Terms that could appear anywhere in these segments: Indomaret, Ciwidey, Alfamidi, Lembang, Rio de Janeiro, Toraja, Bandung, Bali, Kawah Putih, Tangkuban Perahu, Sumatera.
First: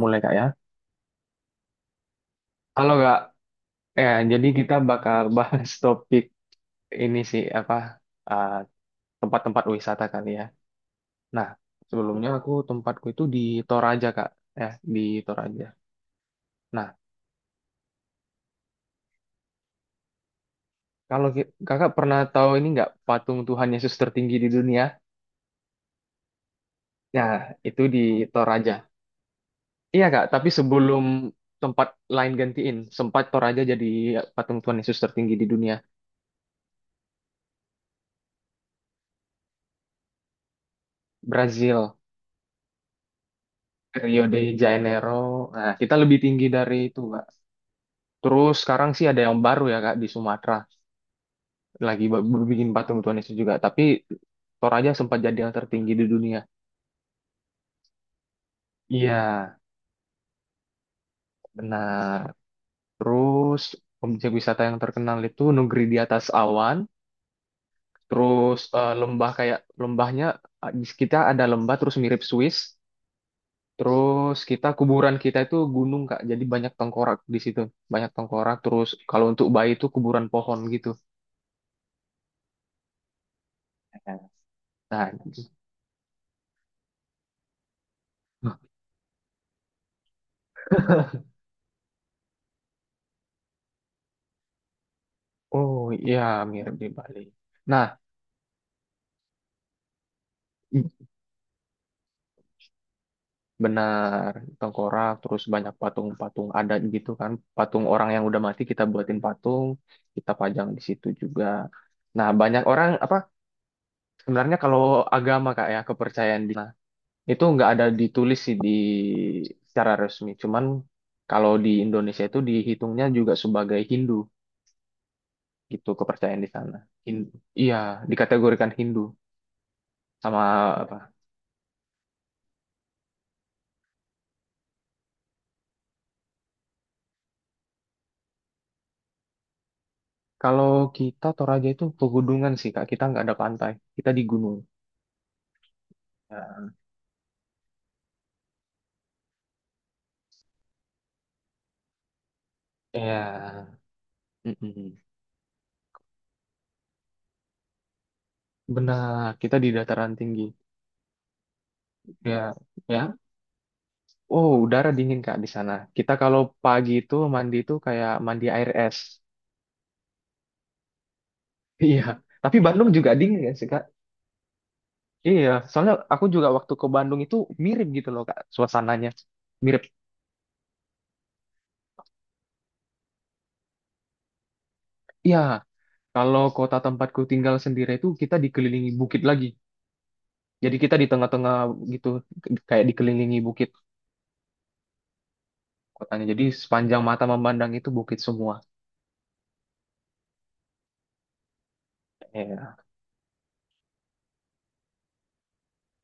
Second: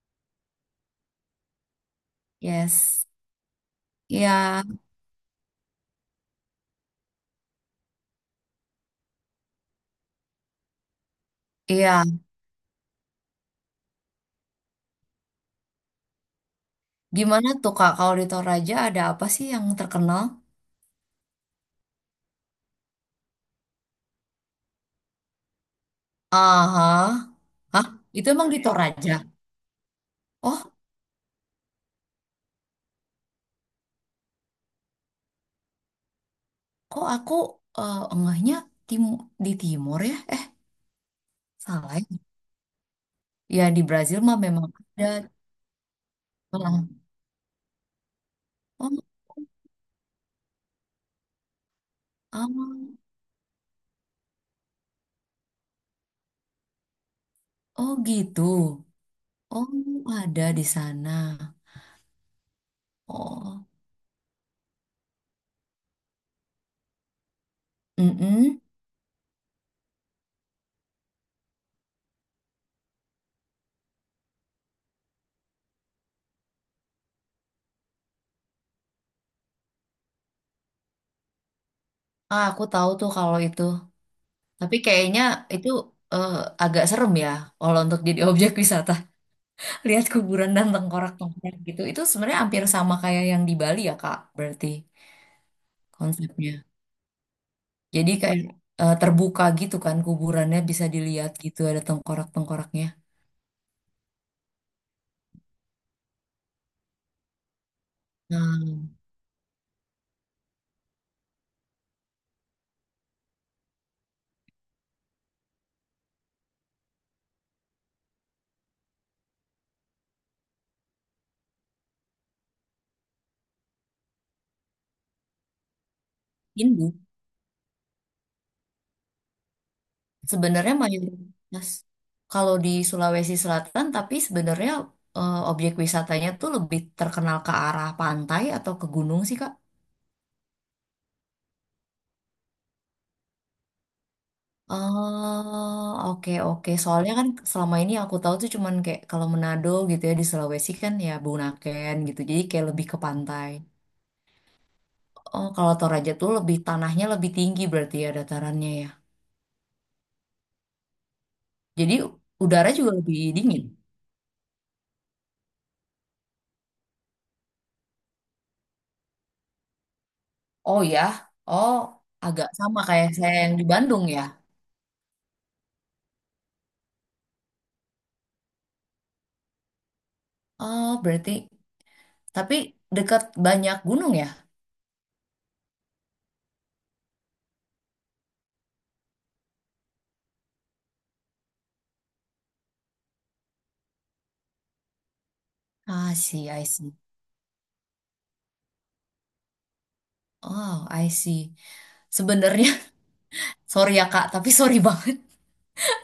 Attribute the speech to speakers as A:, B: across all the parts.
A: Mulai kak ya. Halo
B: Yes.
A: Kak, ya
B: Iya,
A: jadi kita bakal bahas topik ini sih apa uh, tempat-tempat wisata kali ya. Nah
B: iya.
A: sebelumnya aku tempatku itu di Toraja Kak, ya di Toraja. Nah
B: gimana tuh Kak, kalau di Toraja ada apa sih yang terkenal?
A: Kakak pernah tahu ini nggak patung Tuhan Yesus tertinggi di dunia?
B: Aha.
A: Nah itu
B: Hah?
A: di
B: Itu emang di
A: Toraja.
B: Toraja?
A: Iya Kak, tapi
B: Oh,
A: sebelum tempat lain gantiin, sempat Toraja jadi patung Tuhan Yesus tertinggi di dunia.
B: kok aku enggaknya tim di timur ya? Eh, salah
A: Brazil,
B: ya. Ya, di Brazil
A: Rio
B: mah
A: de
B: memang ada.
A: Janeiro. Nah kita lebih tinggi dari
B: Malang.
A: itu. Terus sekarang
B: Oh,
A: sih ada yang baru ya Kak di Sumatera lagi ba- bikin patung
B: ah.
A: Tuhan Yesus juga. Tapi Toraja sempat jadi yang tertinggi di dunia.
B: Oh gitu.
A: Iya,
B: Oh, ada di sana.
A: benar. Terus
B: Oh.
A: objek wisata yang terkenal itu negeri di atas awan. Terus
B: Mm-mm.
A: lembah kayak di kita ada lembah terus mirip Swiss. Terus kita kuburan kita itu gunung Kak. Jadi banyak tengkorak di situ, banyak tengkorak. Terus kalau untuk bayi itu kuburan pohon gitu.
B: Ah, aku tahu tuh kalau itu. Tapi
A: Nah,
B: kayaknya itu eh, agak serem ya kalau untuk jadi objek wisata. Lihat kuburan dan tengkorak-tengkorak gitu. Itu sebenarnya hampir sama kayak yang di Bali ya, Kak, berarti
A: oh iya,
B: konsepnya.
A: mirip di Bali. Nah,
B: Jadi kayak terbuka gitu kan kuburannya bisa
A: i-
B: dilihat gitu ada tengkorak-tengkoraknya.
A: benar tengkorak terus banyak patung-patung adat gitu kan. Patung orang yang udah mati
B: Nah,
A: kita buatin patung, kita pajang di situ juga. Nah, banyak orang apa sebenarnya kalau agama Kak ya, kepercayaan di nah, itu nggak ada ditulis sih di secara resmi. Cuman kalau di Indonesia itu dihitungnya juga sebagai Hindu gitu kepercayaan di sana.
B: Hindu
A: Hin- iya, dikategorikan Hindu
B: sebenarnya
A: sama.
B: mayoritas kalau di Sulawesi Selatan tapi sebenarnya objek wisatanya tuh lebih terkenal ke arah pantai atau ke gunung sih, Kak?
A: Kalau kita Toraja itu pegunungan sih Kak, kita nggak ada pantai, kita di gunung.
B: Oh, oke
A: Nah,
B: oke. soalnya kan selama ini yang aku tahu tuh cuman kayak kalau Manado gitu ya di Sulawesi kan ya Bunaken gitu. Jadi kayak lebih ke pantai.
A: ya, mm-mm.
B: Oh, kalau Toraja tuh lebih tanahnya lebih tinggi berarti ya datarannya ya.
A: Benar, kita di dataran tinggi.
B: Jadi
A: Ya,
B: udara juga
A: ya.
B: lebih dingin.
A: Oh, udara dingin Kak di sana. Kita kalau pagi itu mandi itu kayak mandi air es.
B: Oh ya. Oh,
A: Iya,
B: agak
A: tapi
B: sama
A: Bandung
B: kayak
A: juga
B: saya
A: dingin kan
B: yang di
A: sih Kak?
B: Bandung ya.
A: Iya, soalnya aku juga waktu ke Bandung itu mirip gitu loh Kak, suasananya. Mirip.
B: Oh, berarti tapi dekat banyak gunung ya.
A: Iya, kalau kota tempatku tinggal sendiri itu kita dikelilingi bukit lagi. Jadi kita di tengah-tengah gitu, kayak dikelilingi bukit
B: Ah, I
A: kotanya. Jadi
B: see, I see.
A: sepanjang mata memandang itu bukit semua.
B: Oh, I see. Sebenarnya
A: Iya.
B: sorry ya Kak, tapi sorry banget.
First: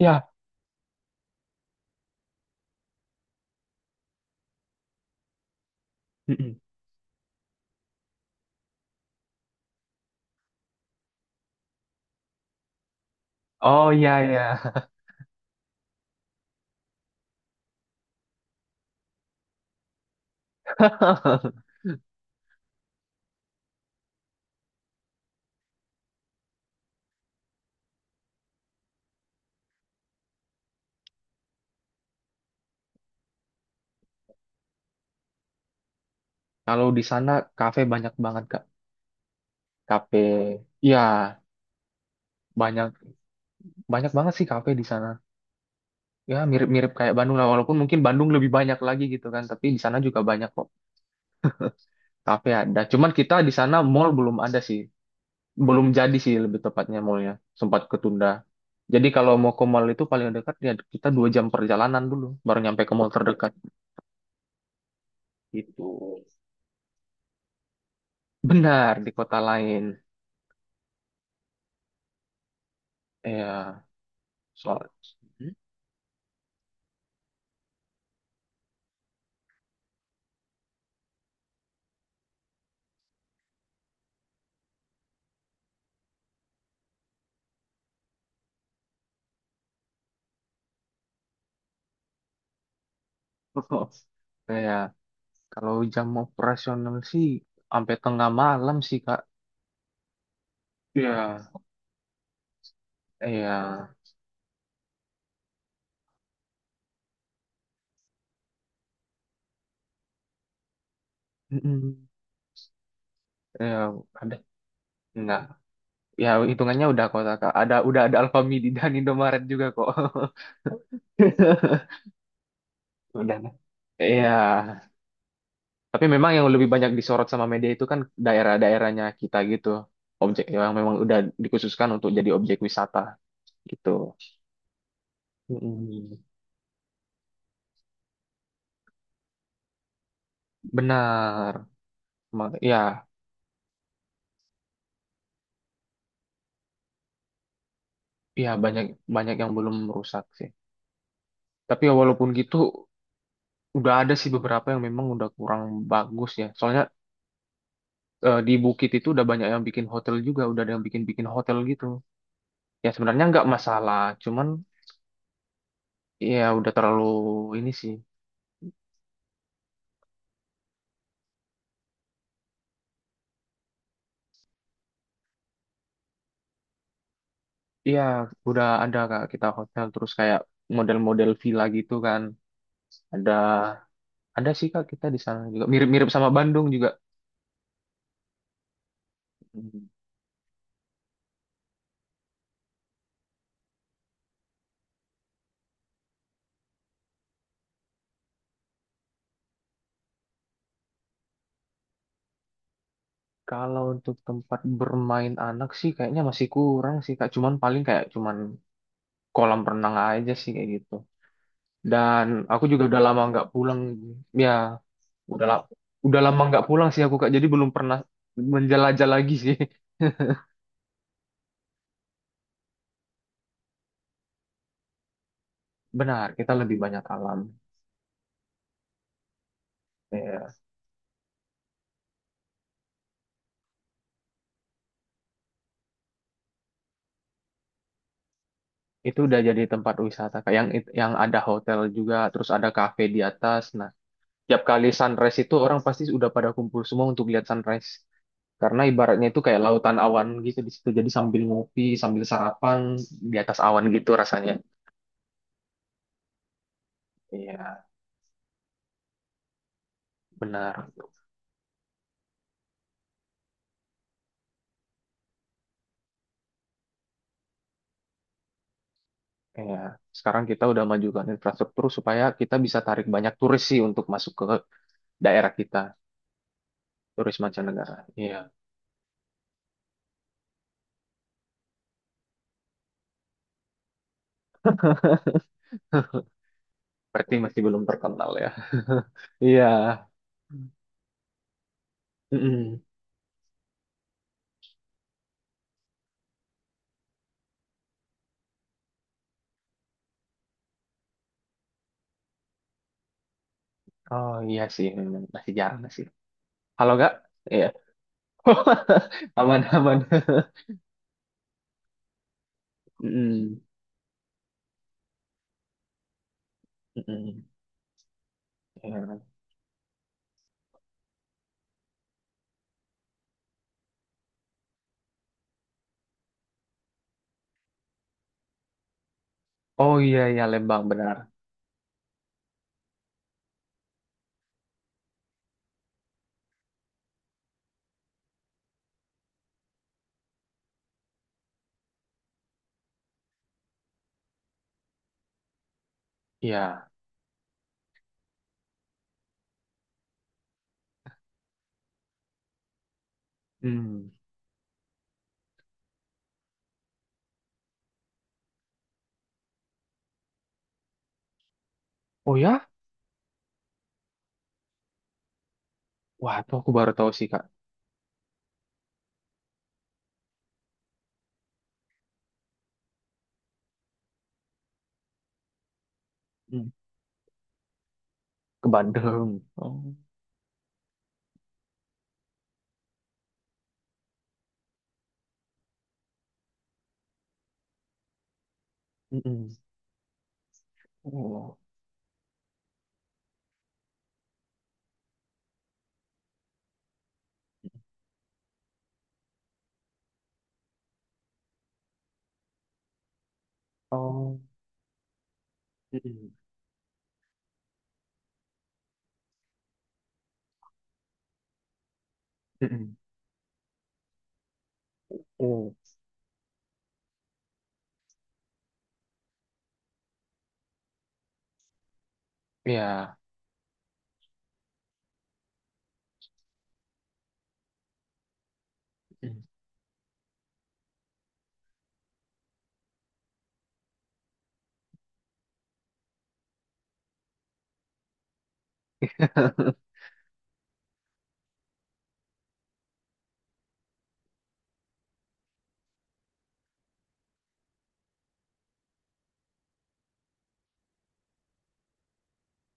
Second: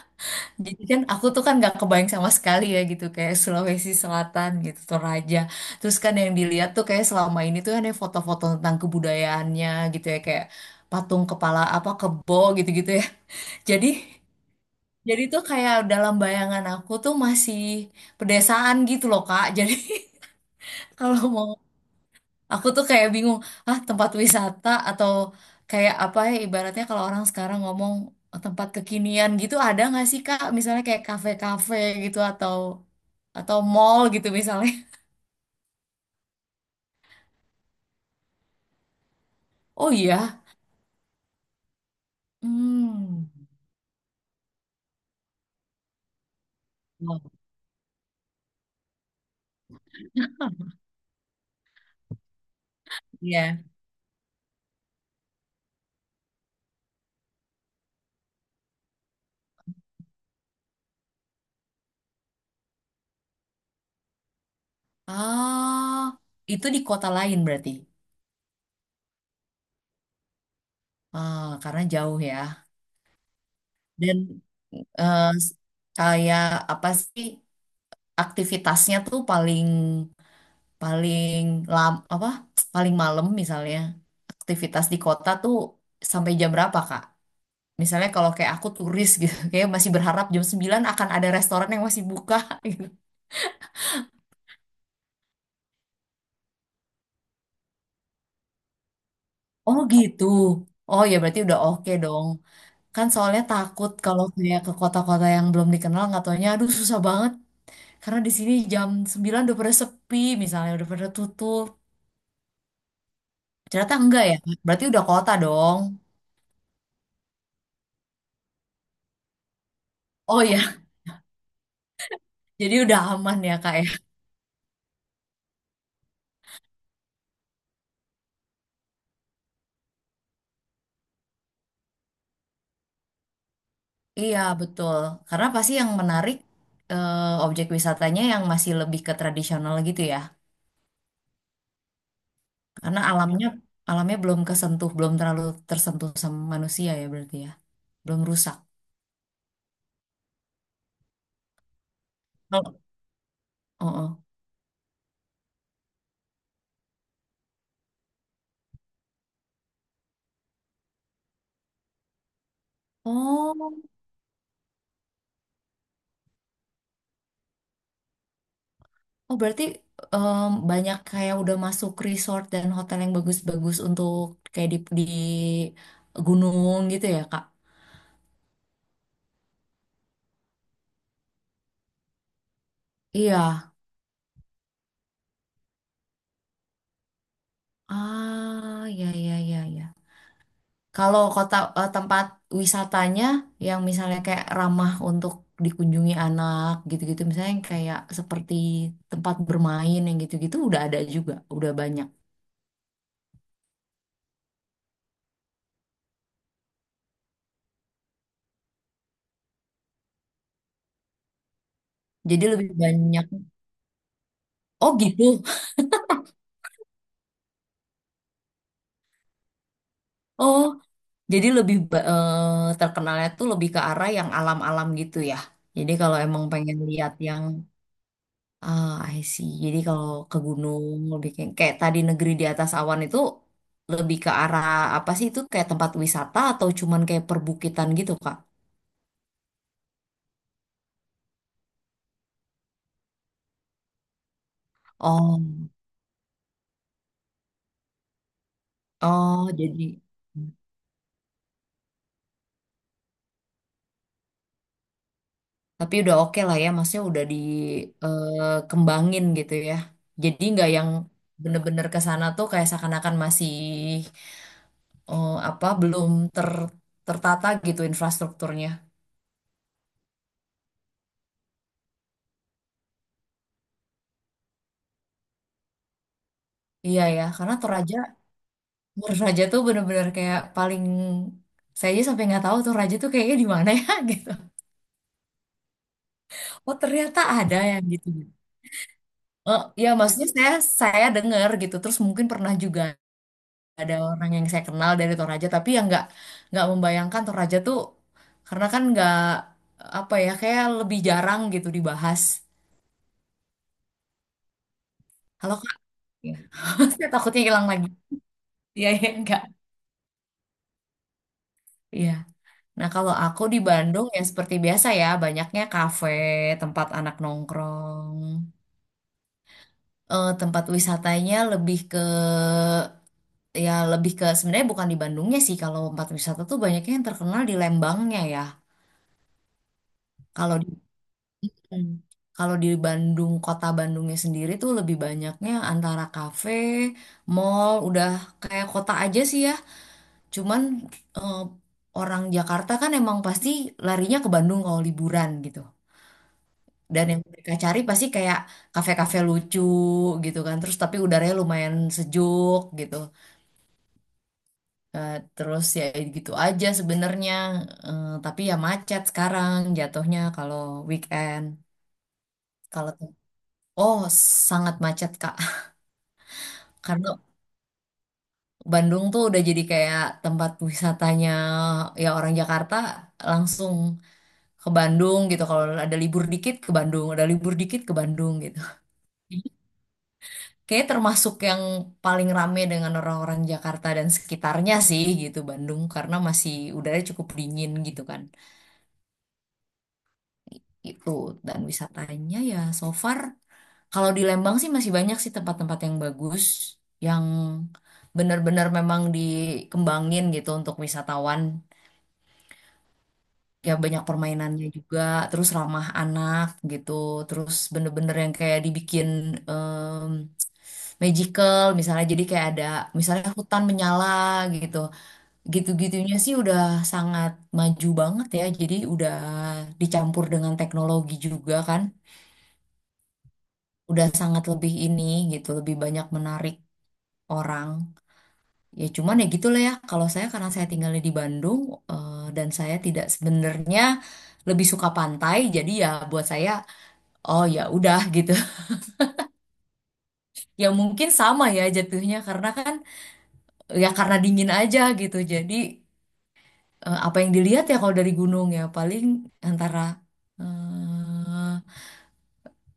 A: Ya.
B: Jadi kan aku tuh kan nggak kebayang sama sekali ya gitu kayak Sulawesi Selatan gitu Toraja. Terus kan yang
A: Mm-mm.
B: dilihat tuh kayak selama ini tuh ada foto-foto tentang kebudayaannya gitu ya kayak patung kepala apa kebo gitu-gitu ya.
A: Oh
B: Jadi
A: iya iya.
B: jadi tuh kayak dalam bayangan aku tuh masih pedesaan gitu loh Kak. Jadi kalau mau aku tuh kayak bingung, ah tempat wisata atau kayak apa ya ibaratnya kalau orang sekarang ngomong tempat kekinian gitu ada nggak sih Kak? Misalnya kayak kafe-kafe gitu atau mall gitu misalnya.
A: Kalau di sana kafe banyak banget Kak.
B: Oh
A: Kafe.
B: iya.
A: Ya, banyak
B: Hmm.
A: banyak banget sih kafe di sana. Ya, mirip-mirip kayak
B: Oh,
A: Bandung lah walaupun mungkin Bandung lebih banyak lagi gitu kan, tapi di sana juga banyak kok kafe ada. Cuman kita di
B: iya.
A: sana mall belum ada sih. Belum jadi sih lebih tepatnya mallnya. Sempat ketunda. Jadi kalau mau ke mall itu paling dekat ya kita dua jam perjalanan dulu baru nyampe ke mall terdekat gitu.
B: Ah, itu di kota lain berarti.
A: Benar, di kota lain.
B: Ah, karena jauh ya.
A: Ya,
B: Dan
A: soal
B: eh, kayak apa sih aktivitasnya tuh paling paling lam apa paling malam misalnya aktivitas di kota tuh sampai jam berapa Kak? Misalnya kalau kayak aku turis gitu, kayak masih berharap jam 9 akan ada restoran yang masih buka gitu.
A: ya kalau jam operasional sih sampai tengah malam sih, Kak.
B: Oh gitu. Oh ya berarti
A: Ya,
B: udah oke dong. Kan soalnya takut
A: ya.
B: kalau kayak ke kota-kota yang belum dikenal nggak taunya aduh susah banget karena di sini jam 9 udah pada sepi misalnya udah pada tutup.
A: Mm-mm. Ya,
B: Ternyata enggak
A: ada.
B: ya. Berarti udah kota
A: Nah,
B: dong.
A: ya hitungannya udah kota, Kak. Ada udah ada Alfamidi dan Indomaret juga kok.
B: Oh ya, jadi udah
A: Udah.
B: aman
A: Nah.
B: ya Kak ya?
A: Iya, tapi memang yang lebih banyak disorot sama media itu kan daerah-daerahnya kita gitu. Objek yang memang udah dikhususkan untuk jadi objek wisata gitu.
B: Iya, betul. Karena pasti yang
A: Mm-mm.
B: menarik eh, objek wisatanya yang masih lebih ke tradisional gitu ya.
A: Benar.
B: Karena
A: Ya,
B: alamnya alamnya belum kesentuh, belum terlalu tersentuh sama manusia ya berarti ya. Belum
A: ya
B: rusak.
A: banyak banyak yang belum rusak sih. Tapi ya walaupun gitu,
B: Kalau- Oh,
A: udah ada
B: oh.
A: sih beberapa yang memang udah kurang bagus ya. Soalnya di Bukit itu udah banyak yang bikin hotel juga, udah ada yang bikin-bikin hotel gitu. Ya sebenarnya nggak
B: Oh,
A: masalah, cuman ya udah terlalu ini sih.
B: oh, berarti em, banyak kayak udah masuk resort dan hotel yang bagus-bagus untuk kayak di gunung gitu ya, Kak?
A: Iya, udah ada kak kita hotel terus kayak model-model villa gitu kan. Ada
B: Iya.
A: ada sih kak kita di sana juga mirip-mirip sama Bandung juga.
B: Ah, ya ya ya
A: Hmm.
B: ya. Kalau kota tempat wisatanya yang misalnya kayak ramah untuk dikunjungi anak gitu-gitu, misalnya yang kayak seperti tempat bermain yang gitu-gitu udah ada juga, udah banyak.
A: Kalau untuk tempat bermain anak sih kayaknya masih kurang sih Kak. Cuman paling kayak cuman kolam renang aja sih kayak gitu. Dan
B: Jadi
A: aku
B: lebih
A: juga udah lama
B: banyak.
A: nggak pulang. Ya,
B: Oh gitu.
A: udah lama nggak pulang sih aku Kak. Jadi belum pernah menjelajah lagi sih.
B: Oh, jadi lebih ba- terkenalnya tuh lebih ke arah yang alam-alam gitu ya. Jadi kalau
A: Benar,
B: emang
A: kita lebih
B: pengen
A: banyak
B: lihat
A: alam.
B: yang ah, I see. Jadi kalau ke
A: Ya,
B: gunung lebih kayak, kayak tadi negeri di atas awan itu lebih ke arah apa sih itu kayak tempat wisata atau cuman kayak perbukitan gitu, Kak?
A: itu udah jadi tempat wisata Kak. Yang ada hotel juga, terus ada kafe di atas. Nah, tiap kali sunrise
B: Oh,
A: itu orang pasti udah pada kumpul semua untuk lihat sunrise. Karena ibaratnya itu
B: oh
A: kayak
B: jadi
A: lautan awan gitu di situ. Jadi sambil ngopi, sambil sarapan di atas awan gitu rasanya.
B: tapi udah oke lah ya, maksudnya udah
A: Iya,
B: dikembangin gitu ya. Jadi nggak
A: benar.
B: yang bener-bener ke sana tuh kayak seakan-akan masih apa belum ter tertata gitu infrastrukturnya.
A: Iya. Sekarang kita udah majukan infrastruktur supaya kita bisa tarik banyak turis sih untuk masuk ke daerah kita,
B: Iya ya,
A: turis
B: karena
A: mancanegara.
B: Toraja
A: Iya,
B: menurut Raja tuh bener-bener kayak paling saya aja sampai nggak tahu tuh Raja tuh kayaknya di mana ya gitu. Oh ternyata
A: berarti
B: ada
A: masih belum
B: yang gitu.
A: terkenal ya.
B: Oh
A: Iya.
B: ya maksudnya saya dengar gitu. Terus mungkin pernah
A: Mm-mm.
B: juga ada orang yang saya kenal dari Toraja tapi yang nggak membayangkan Toraja tuh karena kan nggak apa ya kayak lebih jarang gitu dibahas.
A: Oh iya sih, memang masih
B: Halo Kak.
A: jarang sih.
B: Ya.
A: Halo
B: Saya
A: gak?
B: takutnya hilang
A: Iya.
B: lagi. Iya iya enggak.
A: Aman, aman.
B: Iya. Nah, kalau aku di
A: Mm-mm.
B: Bandung ya seperti biasa ya, banyaknya kafe, tempat anak
A: Mm-mm.
B: nongkrong.
A: Iya.
B: Eh, tempat wisatanya lebih ke ya lebih ke sebenarnya bukan di Bandungnya sih kalau tempat wisata tuh banyaknya yang terkenal di Lembangnya ya.
A: Oh iya, iya
B: Kalau di
A: Lembang benar.
B: hmm, kalau di Bandung kota Bandungnya sendiri tuh lebih banyaknya antara kafe, mall, udah kayak kota aja sih ya. Cuman eh, orang Jakarta kan emang pasti larinya ke Bandung kalau liburan gitu.
A: Iya.
B: Dan yang mereka cari pasti kayak kafe-kafe lucu gitu kan. Terus tapi udaranya lumayan sejuk gitu.
A: Hmm.
B: Eh, terus ya gitu aja sebenarnya. Eh, tapi ya macet sekarang jatuhnya kalau weekend
A: Oh ya?
B: kalau oh sangat macet Kak
A: Wah, tuh aku baru tahu
B: karena
A: sih, Kak.
B: Bandung tuh udah jadi kayak tempat wisatanya ya orang Jakarta langsung ke Bandung gitu kalau ada libur dikit
A: Mm.
B: ke Bandung ada libur dikit ke Bandung gitu
A: Ke Bandung. Oh.
B: kayak termasuk yang paling rame dengan orang-orang Jakarta dan sekitarnya sih gitu Bandung karena masih udaranya cukup dingin gitu kan
A: Mm-mm.
B: itu
A: Oh.
B: dan wisatanya ya so far kalau di Lembang sih masih banyak sih tempat-tempat yang bagus yang benar-benar memang dikembangin gitu untuk wisatawan ya banyak
A: Oh.
B: permainannya juga terus ramah
A: Mm-mm.
B: anak gitu terus bener-bener yang kayak dibikin em, magical misalnya jadi kayak ada
A: Mm-mm.
B: misalnya hutan menyala gitu
A: Oh.
B: gitu-gitunya sih udah sangat maju banget ya jadi udah dicampur dengan teknologi juga kan
A: Iya.
B: udah sangat lebih ini gitu, lebih banyak menarik orang. Ya cuman ya
A: Mm.
B: gitu lah ya, kalau saya karena saya tinggalnya di Bandung dan saya tidak sebenarnya lebih suka pantai, jadi ya buat saya oh ya udah gitu. Ya mungkin sama ya jatuhnya karena kan ya karena dingin aja gitu. Jadi apa yang dilihat ya kalau dari gunung ya paling antara eh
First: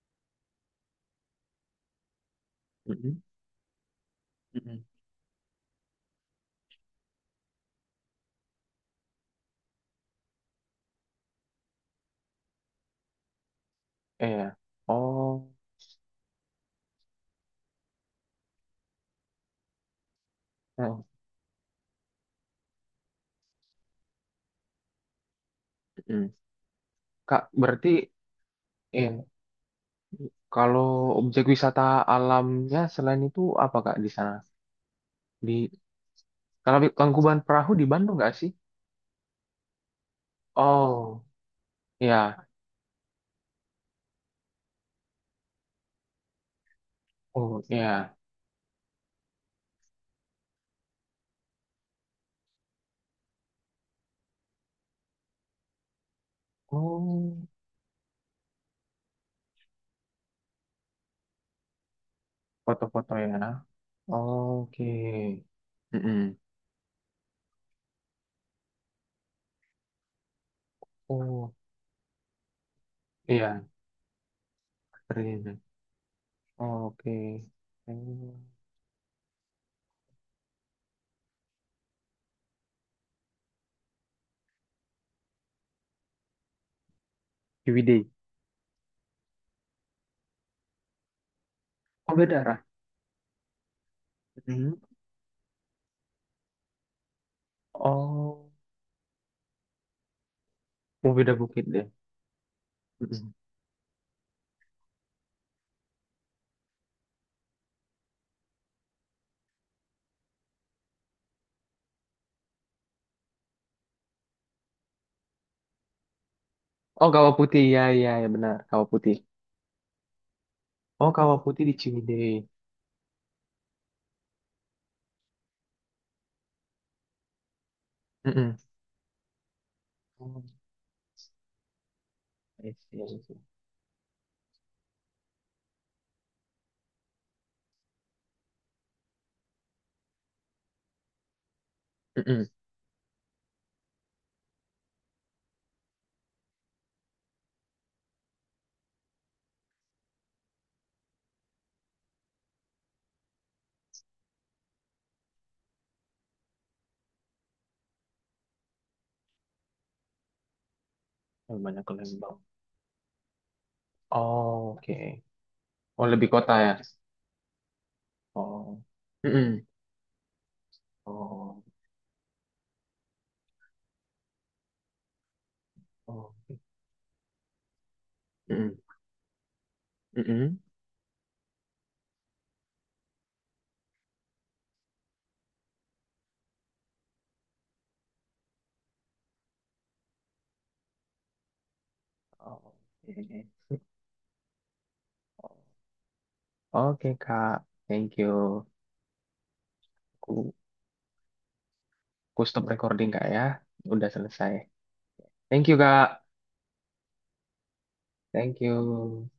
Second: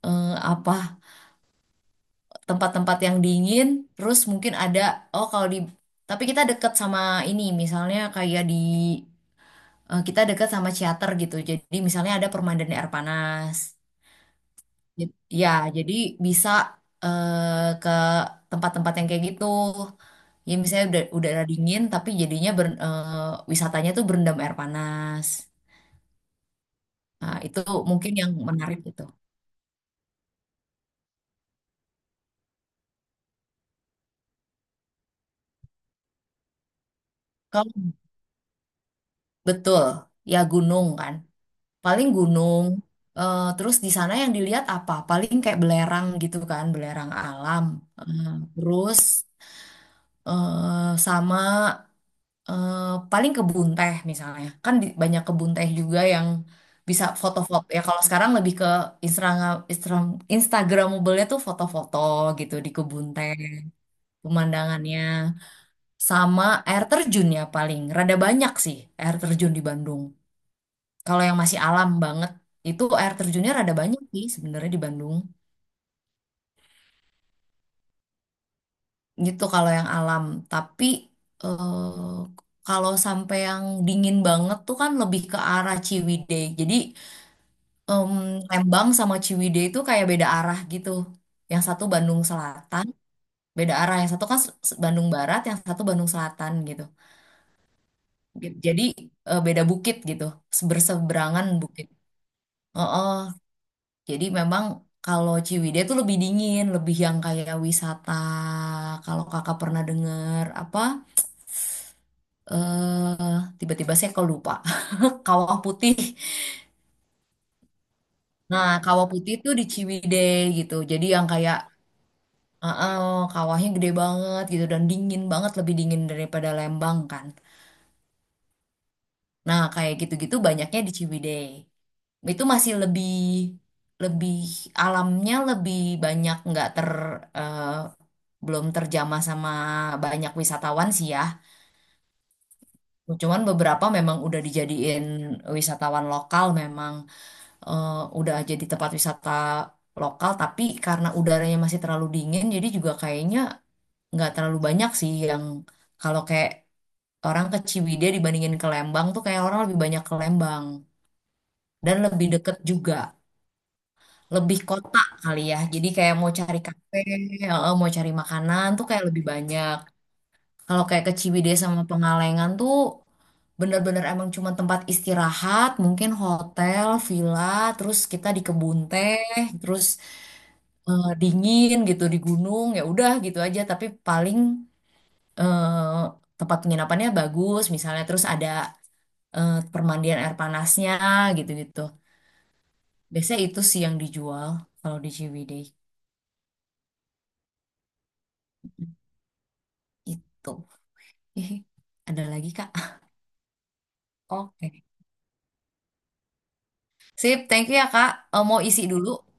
B: apa tempat-tempat yang
A: Mm-mm.
B: dingin, terus mungkin
A: Mm-mm.
B: ada
A: Mm.
B: oh kalau di tapi kita deket sama ini misalnya kayak di kita deket sama ciater gitu. Jadi misalnya ada permandan air panas.
A: Iya.
B: Jadi-
A: Oh.
B: ya, jadi bisa ke tempat-tempat yang kayak gitu. Ya misalnya udah
A: Oh.
B: udara dingin tapi jadinya ber- wisatanya tuh berendam air panas.
A: Mm.
B: Nah,
A: Kak,
B: itu
A: berarti
B: mungkin yang menarik gitu.
A: eh kalau objek wisata alamnya selain itu apa, Kak, di sana? Di kalau Tangkuban Perahu
B: Kalau
A: di Bandung nggak sih?
B: betul, ya gunung kan.
A: Oh,
B: Paling
A: ya.
B: gunung. Eh, terus di sana yang dilihat apa paling kayak belerang gitu kan belerang
A: Oh,
B: alam.
A: ya.
B: Eh, terus sama eh, paling kebun teh misalnya kan di- banyak kebun teh juga yang bisa
A: Oh.
B: foto-foto ya kalau sekarang lebih ke Instagram Instagram Instagramable-nya tuh foto-foto gitu di kebun
A: Foto-foto
B: teh
A: ya. Oke.
B: pemandangannya
A: Mm-mm.
B: sama air terjun ya paling rada banyak sih air terjun di Bandung. Kalau yang
A: Oh,
B: masih alam banget itu air terjunnya
A: iya,
B: rada banyak sih sebenarnya di Bandung.
A: keren. Oke. Hmm.
B: Gitu kalau yang alam, tapi kalau sampai yang dingin banget tuh kan lebih ke arah Ciwidey. Jadi
A: Ciwidey.
B: em, Lembang sama Ciwidey itu kayak beda arah gitu. Yang satu
A: Oh,
B: Bandung
A: beda arah.
B: Selatan, beda arah. Yang satu kan
A: Mm.
B: s- Bandung Barat, yang satu Bandung Selatan gitu.
A: Oh,
B: Jadi beda bukit gitu,
A: oh, beda
B: berseberangan
A: bukit
B: bukit.
A: deh.
B: Heeh.
A: Mm-mm.
B: Jadi memang kalau Ciwidey itu lebih dingin, lebih yang kayak wisata. Kalau kakak pernah denger apa? Eh, tiba-tiba saya kok lupa. Kawah Putih.
A: Oh, Kawah Putih. Ya, ya, ya benar.
B: Nah,
A: Kawah
B: Kawah
A: Putih.
B: Putih itu di Ciwidey gitu. Jadi
A: Oh,
B: yang
A: Kawah
B: kayak
A: Putih di Ciwidey.
B: eh, eh, kawahnya gede banget gitu dan dingin banget, lebih dingin daripada Lembang kan.
A: Mm-mm.
B: Nah, kayak gitu-gitu
A: Oh,
B: banyaknya di Ciwidey. Itu
A: I
B: masih
A: see, I
B: lebih
A: see.
B: lebih alamnya lebih banyak nggak ter eh, belum terjamah sama banyak wisatawan sih ya.
A: Mm-mm.
B: Cuman beberapa memang udah dijadiin wisatawan lokal memang eh, udah jadi tempat wisata lokal tapi karena udaranya masih terlalu dingin jadi juga kayaknya nggak terlalu banyak sih yang kalau kayak orang ke Ciwidey dibandingin ke Lembang tuh kayak orang lebih banyak ke Lembang
A: Oh, banyak ke
B: dan lebih
A: Lembang.
B: deket juga. Lebih
A: Oh, oke.
B: kota kali ya, jadi
A: Oh,
B: kayak
A: lebih
B: mau
A: kota
B: cari
A: ya.
B: kafe, mau cari makanan
A: Oh.
B: tuh kayak lebih
A: Mm-mm.
B: banyak. Kalau kayak ke Ciwidey
A: Oh,
B: sama Pengalengan tuh bener-bener emang cuma tempat istirahat, mungkin
A: oh.
B: hotel, villa, terus kita di kebun
A: Mm-mm.
B: teh, terus
A: Mm-mm.
B: dingin gitu di gunung, ya udah gitu aja. Tapi paling eh, tempat penginapannya bagus, misalnya terus ada permandian air panasnya gitu-gitu.
A: Oh,
B: Biasanya
A: oke.
B: itu sih yang dijual kalau di Ciwidey.
A: Oke Kak, thank you.
B: Itu.
A: Aku,
B: Ada
A: aku
B: lagi
A: stop
B: Kak?
A: recording Kak ya. Udah selesai.
B: Oke.
A: Thank you Kak.
B: Sip, thank you ya Kak. Eh, mau
A: Thank
B: isi dulu.
A: you.